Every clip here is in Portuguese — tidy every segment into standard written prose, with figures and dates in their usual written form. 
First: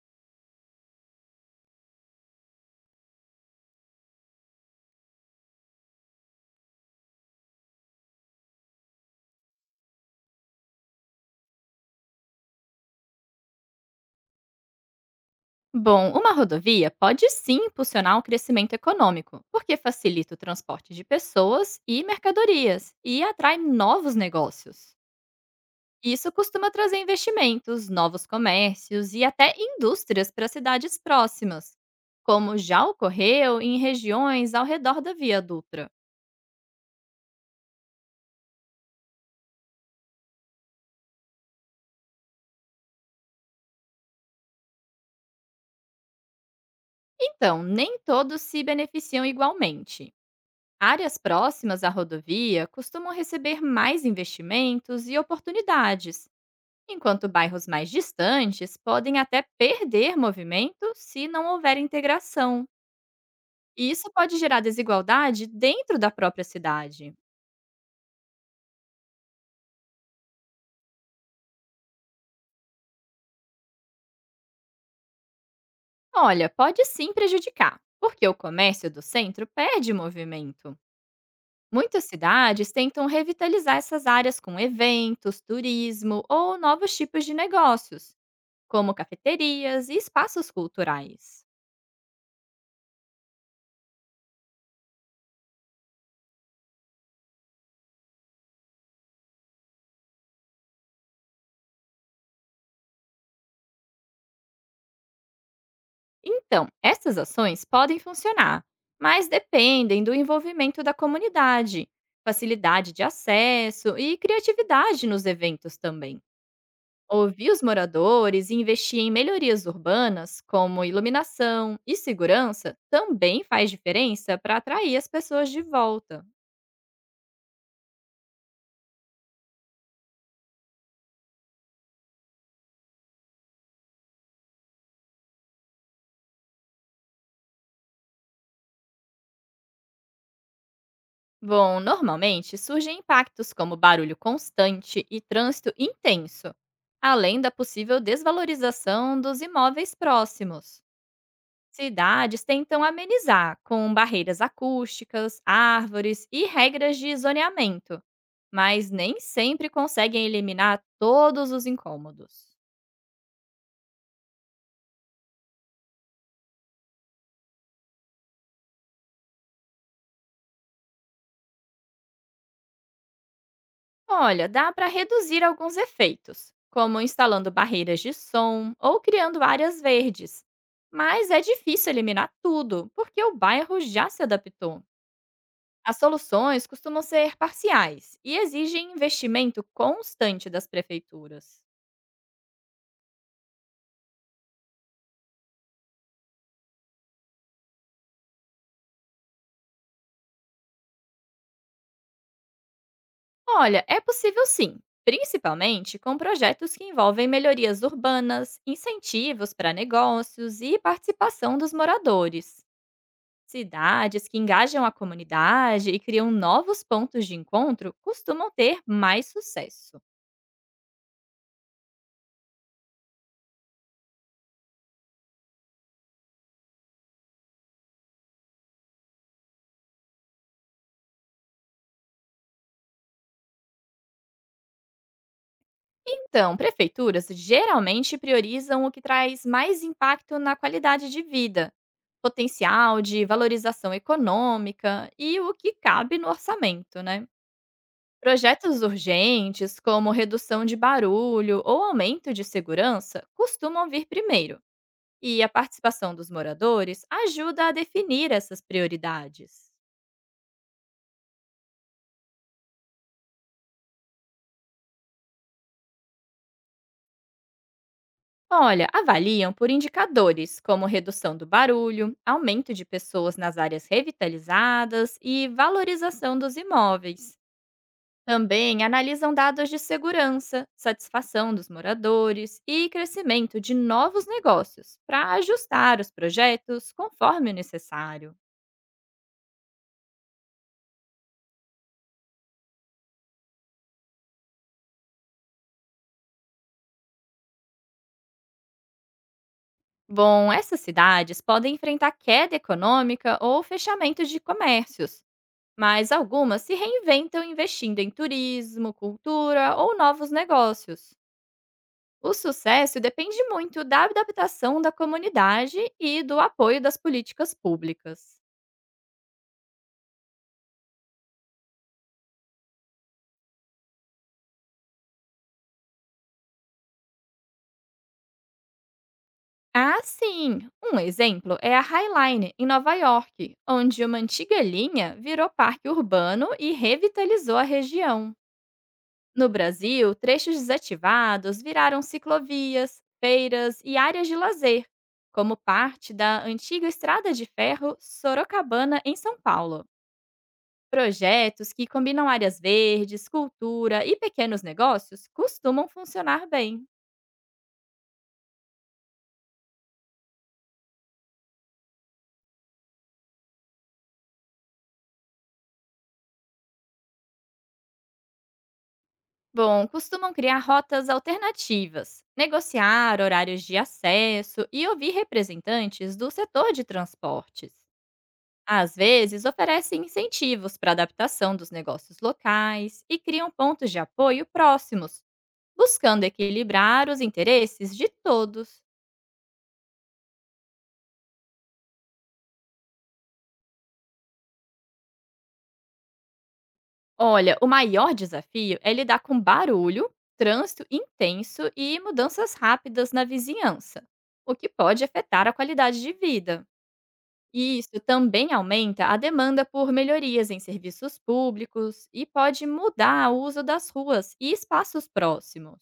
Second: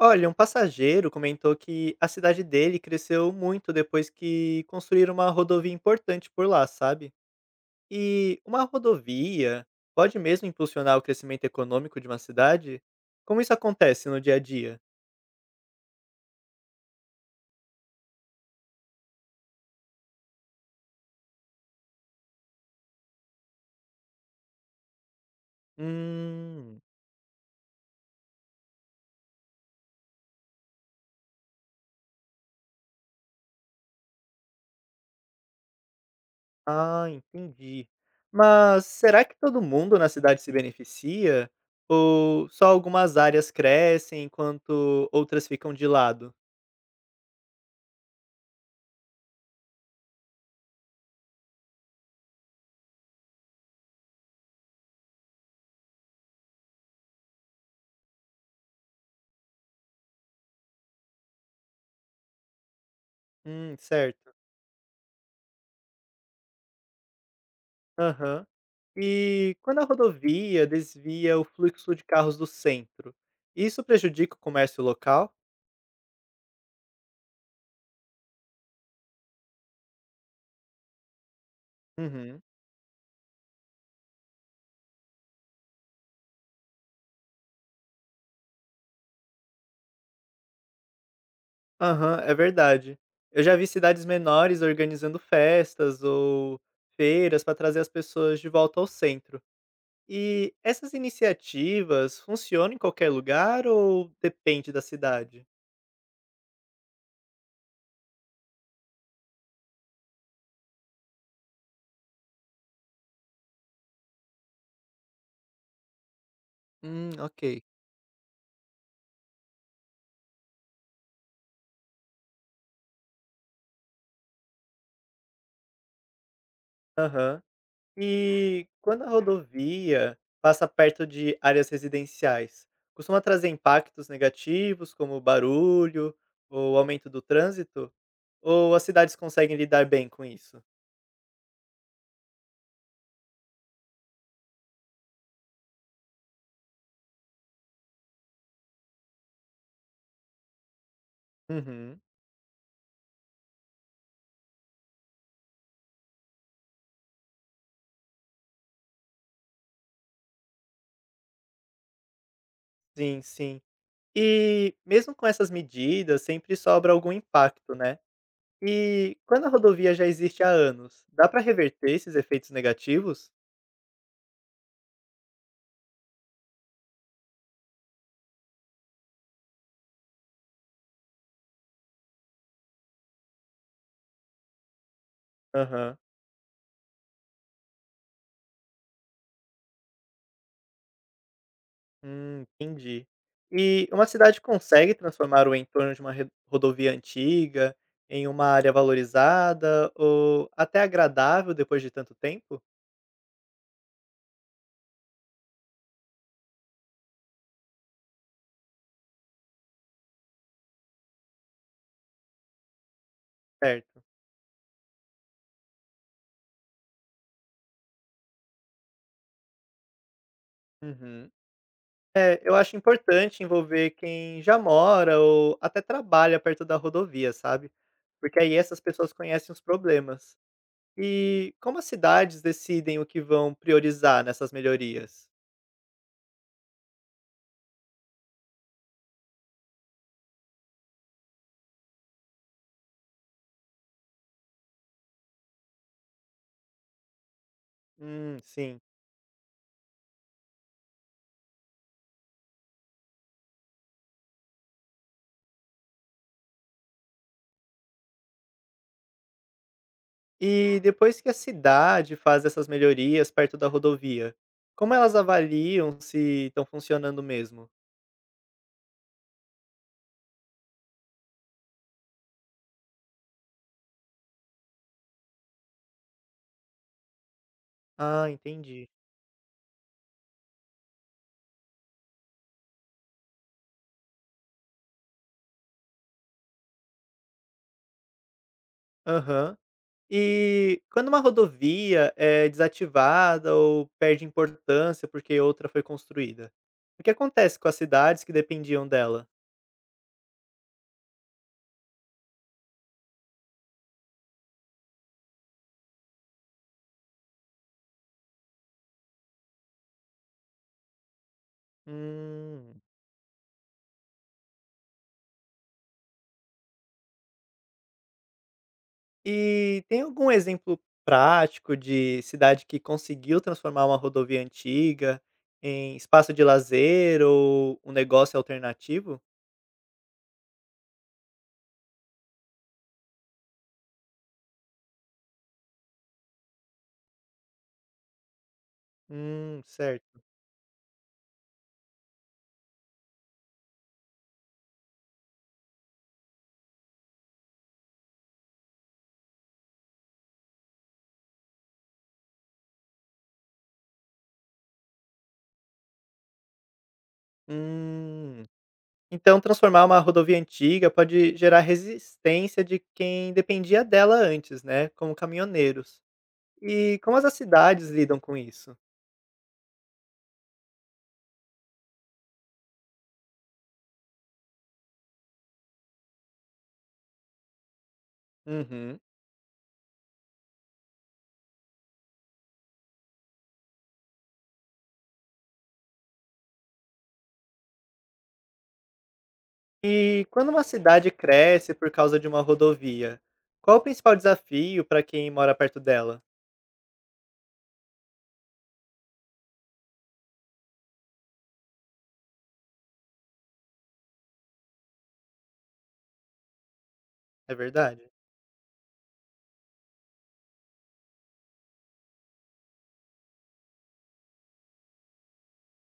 Olha, um passageiro comentou que a cidade dele cresceu muito depois que construíram uma rodovia importante por lá, sabe? E uma rodovia pode mesmo impulsionar o crescimento econômico de uma cidade? Como isso acontece no dia a dia? Bom, uma rodovia pode sim impulsionar o crescimento econômico, porque facilita o transporte de pessoas e mercadorias e atrai novos negócios. Isso costuma Hum. trazer investimentos, novos comércios e até indústrias para cidades próximas, como já ocorreu em regiões ao redor da Via Dutra. Ah, entendi. Mas será que todo mundo na cidade se beneficia? Ou só algumas áreas crescem enquanto outras ficam de lado? Então, nem todos se beneficiam igualmente. Áreas próximas à rodovia costumam receber mais investimentos e oportunidades enquanto bairros mais distantes podem até perder movimento se não houver integração. E isso Certo. pode gerar desigualdade dentro da própria cidade. Aham. E quando a rodovia desvia o fluxo de carros do centro, isso prejudica o comércio local? Olha, pode sim prejudicar, porque o comércio do centro perde movimento. Muitas Uhum. cidades tentam revitalizar essas áreas com eventos, turismo ou novos tipos de negócios, como cafeterias e espaços culturais. Aham, é verdade. Eu já vi cidades menores organizando festas ou feiras para trazer as pessoas de volta ao centro. E essas iniciativas funcionam em qualquer lugar ou depende da cidade? Então, essas ações podem funcionar, mas dependem do envolvimento da comunidade, facilidade de acesso e criatividade nos eventos também. Ok. Ouvir os moradores e investir em melhorias urbanas, como iluminação e segurança, também faz diferença para atrair as pessoas de volta. Aham. E quando a rodovia passa perto de áreas residenciais, costuma trazer impactos negativos, como barulho ou aumento do trânsito? Ou as cidades conseguem lidar bem com isso? Bom, normalmente surgem impactos como barulho constante e trânsito intenso, além da possível desvalorização dos imóveis próximos. Uhum. Cidades tentam amenizar com barreiras acústicas, árvores e regras de zoneamento, mas nem sempre conseguem eliminar todos os incômodos. Sim, sim. E mesmo com essas medidas, sempre sobra algum impacto, né? E quando a rodovia já existe há anos, dá para reverter esses efeitos negativos? Olha, dá para reduzir alguns efeitos, como instalando barreiras de som ou criando áreas verdes. Mas é difícil eliminar tudo, porque o bairro já se adaptou. As Aham. soluções costumam ser parciais e exigem investimento constante das prefeituras. Entendi. E uma cidade consegue transformar o entorno de uma rodovia antiga em uma área valorizada ou até agradável depois de tanto tempo? Olha, é possível sim, principalmente com projetos que envolvem melhorias urbanas, incentivos para negócios e participação dos moradores. Certo. Cidades que engajam a comunidade e criam novos pontos de encontro costumam ter mais sucesso. Uhum. É, eu acho importante envolver quem já mora ou até trabalha perto da rodovia, sabe? Porque aí essas pessoas conhecem os problemas. E como as cidades decidem o que vão priorizar nessas melhorias? Então, prefeituras geralmente priorizam o que traz mais impacto na qualidade de vida, potencial de valorização econômica e o que cabe no orçamento, né? Projetos Sim. urgentes, como redução de barulho ou aumento de segurança, costumam vir primeiro, e a participação dos moradores ajuda a definir essas prioridades. E depois que a cidade faz essas melhorias perto da rodovia, como elas avaliam se estão funcionando mesmo? Olha, avaliam por indicadores como redução do barulho, aumento de pessoas nas áreas revitalizadas e valorização dos imóveis. Ah, Também entendi. analisam dados de segurança, satisfação dos moradores e crescimento de novos negócios para ajustar os projetos conforme o necessário. Aham. E quando uma rodovia é desativada ou perde importância porque outra foi construída, o que acontece com as cidades que dependiam dela? Bom, essas cidades podem enfrentar queda econômica ou fechamento de comércios, mas algumas se reinventam investindo em turismo, cultura ou novos negócios. O Hum. sucesso depende muito da adaptação da comunidade e do apoio das políticas públicas. E tem algum exemplo prático de cidade que conseguiu transformar uma rodovia antiga em espaço de lazer ou um negócio alternativo? Ah, sim! Um exemplo é a Highline, em Nova York, onde uma antiga linha virou parque urbano e revitalizou a região. No Brasil, Certo. trechos desativados viraram ciclovias, feiras e áreas de lazer, como parte da antiga Estrada de Ferro Sorocabana, em São Paulo. Projetos que combinam áreas verdes, cultura e pequenos negócios costumam funcionar bem. Hum. Então, transformar uma rodovia antiga pode gerar resistência de quem dependia dela antes, né? Como caminhoneiros. E como as cidades lidam com isso? Bom, costumam criar rotas alternativas, negociar horários de acesso e ouvir representantes do setor de transportes. Às Uhum. vezes, oferecem incentivos para adaptação dos negócios locais e criam pontos de apoio próximos, buscando equilibrar os interesses de todos. E quando uma cidade cresce por causa de uma rodovia, qual o principal desafio para quem mora perto dela? Olha, o maior desafio é lidar com barulho, trânsito intenso e mudanças rápidas na vizinhança, o que pode afetar a qualidade de vida. É E isso verdade? também aumenta a demanda por melhorias em serviços públicos e pode mudar o uso das ruas e espaços próximos.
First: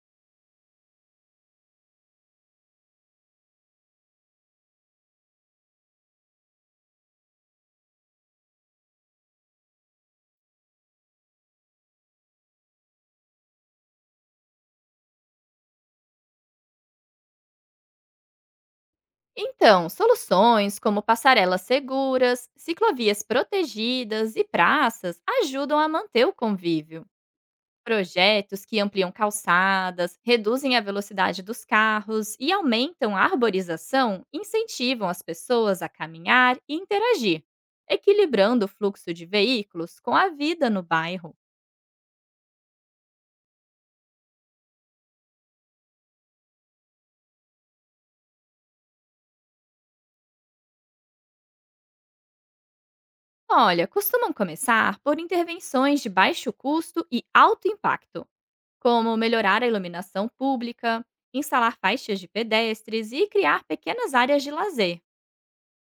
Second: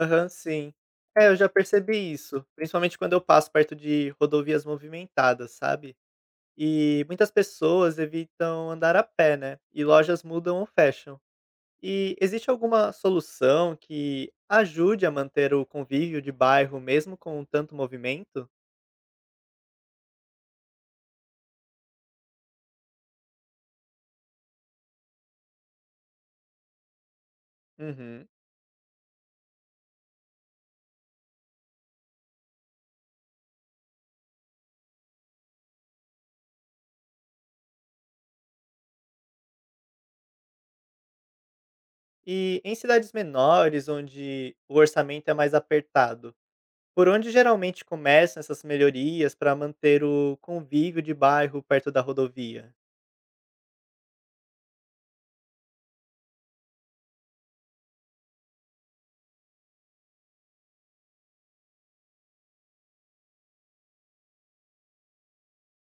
Aham, sim. É, eu já percebi isso, principalmente quando eu passo perto de rodovias movimentadas, sabe? E muitas pessoas evitam andar a pé, né? E lojas mudam ou fecham. E existe alguma solução que ajude a manter o convívio de bairro mesmo com tanto movimento? Então, soluções como passarelas seguras, ciclovias protegidas e praças ajudam a manter o convívio. Uhum. Projetos que ampliam calçadas, reduzem a velocidade dos carros e aumentam a arborização incentivam as pessoas a caminhar e interagir, equilibrando o fluxo de veículos com a vida no bairro. E em cidades menores, onde o orçamento é mais apertado, por onde geralmente começam essas melhorias para manter o convívio de bairro perto da rodovia? Olha, costumam começar por intervenções de baixo custo e alto impacto, como melhorar a iluminação pública, instalar faixas de pedestres e criar pequenas áreas de lazer.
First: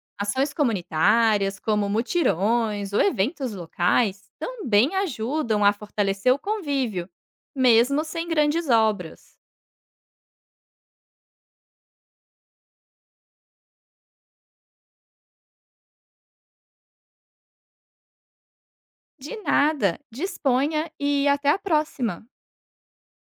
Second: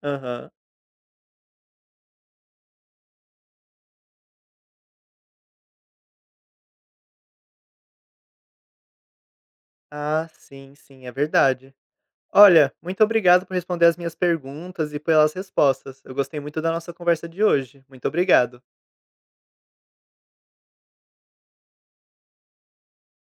Aham. Ações comunitárias, como mutirões ou eventos locais, também ajudam a fortalecer o convívio, mesmo sem grandes obras. Ah, sim, sim, é verdade. Olha, muito obrigado por responder as minhas perguntas e pelas respostas. Eu gostei muito da nossa conversa de hoje. Muito obrigado. De nada, disponha e até a próxima!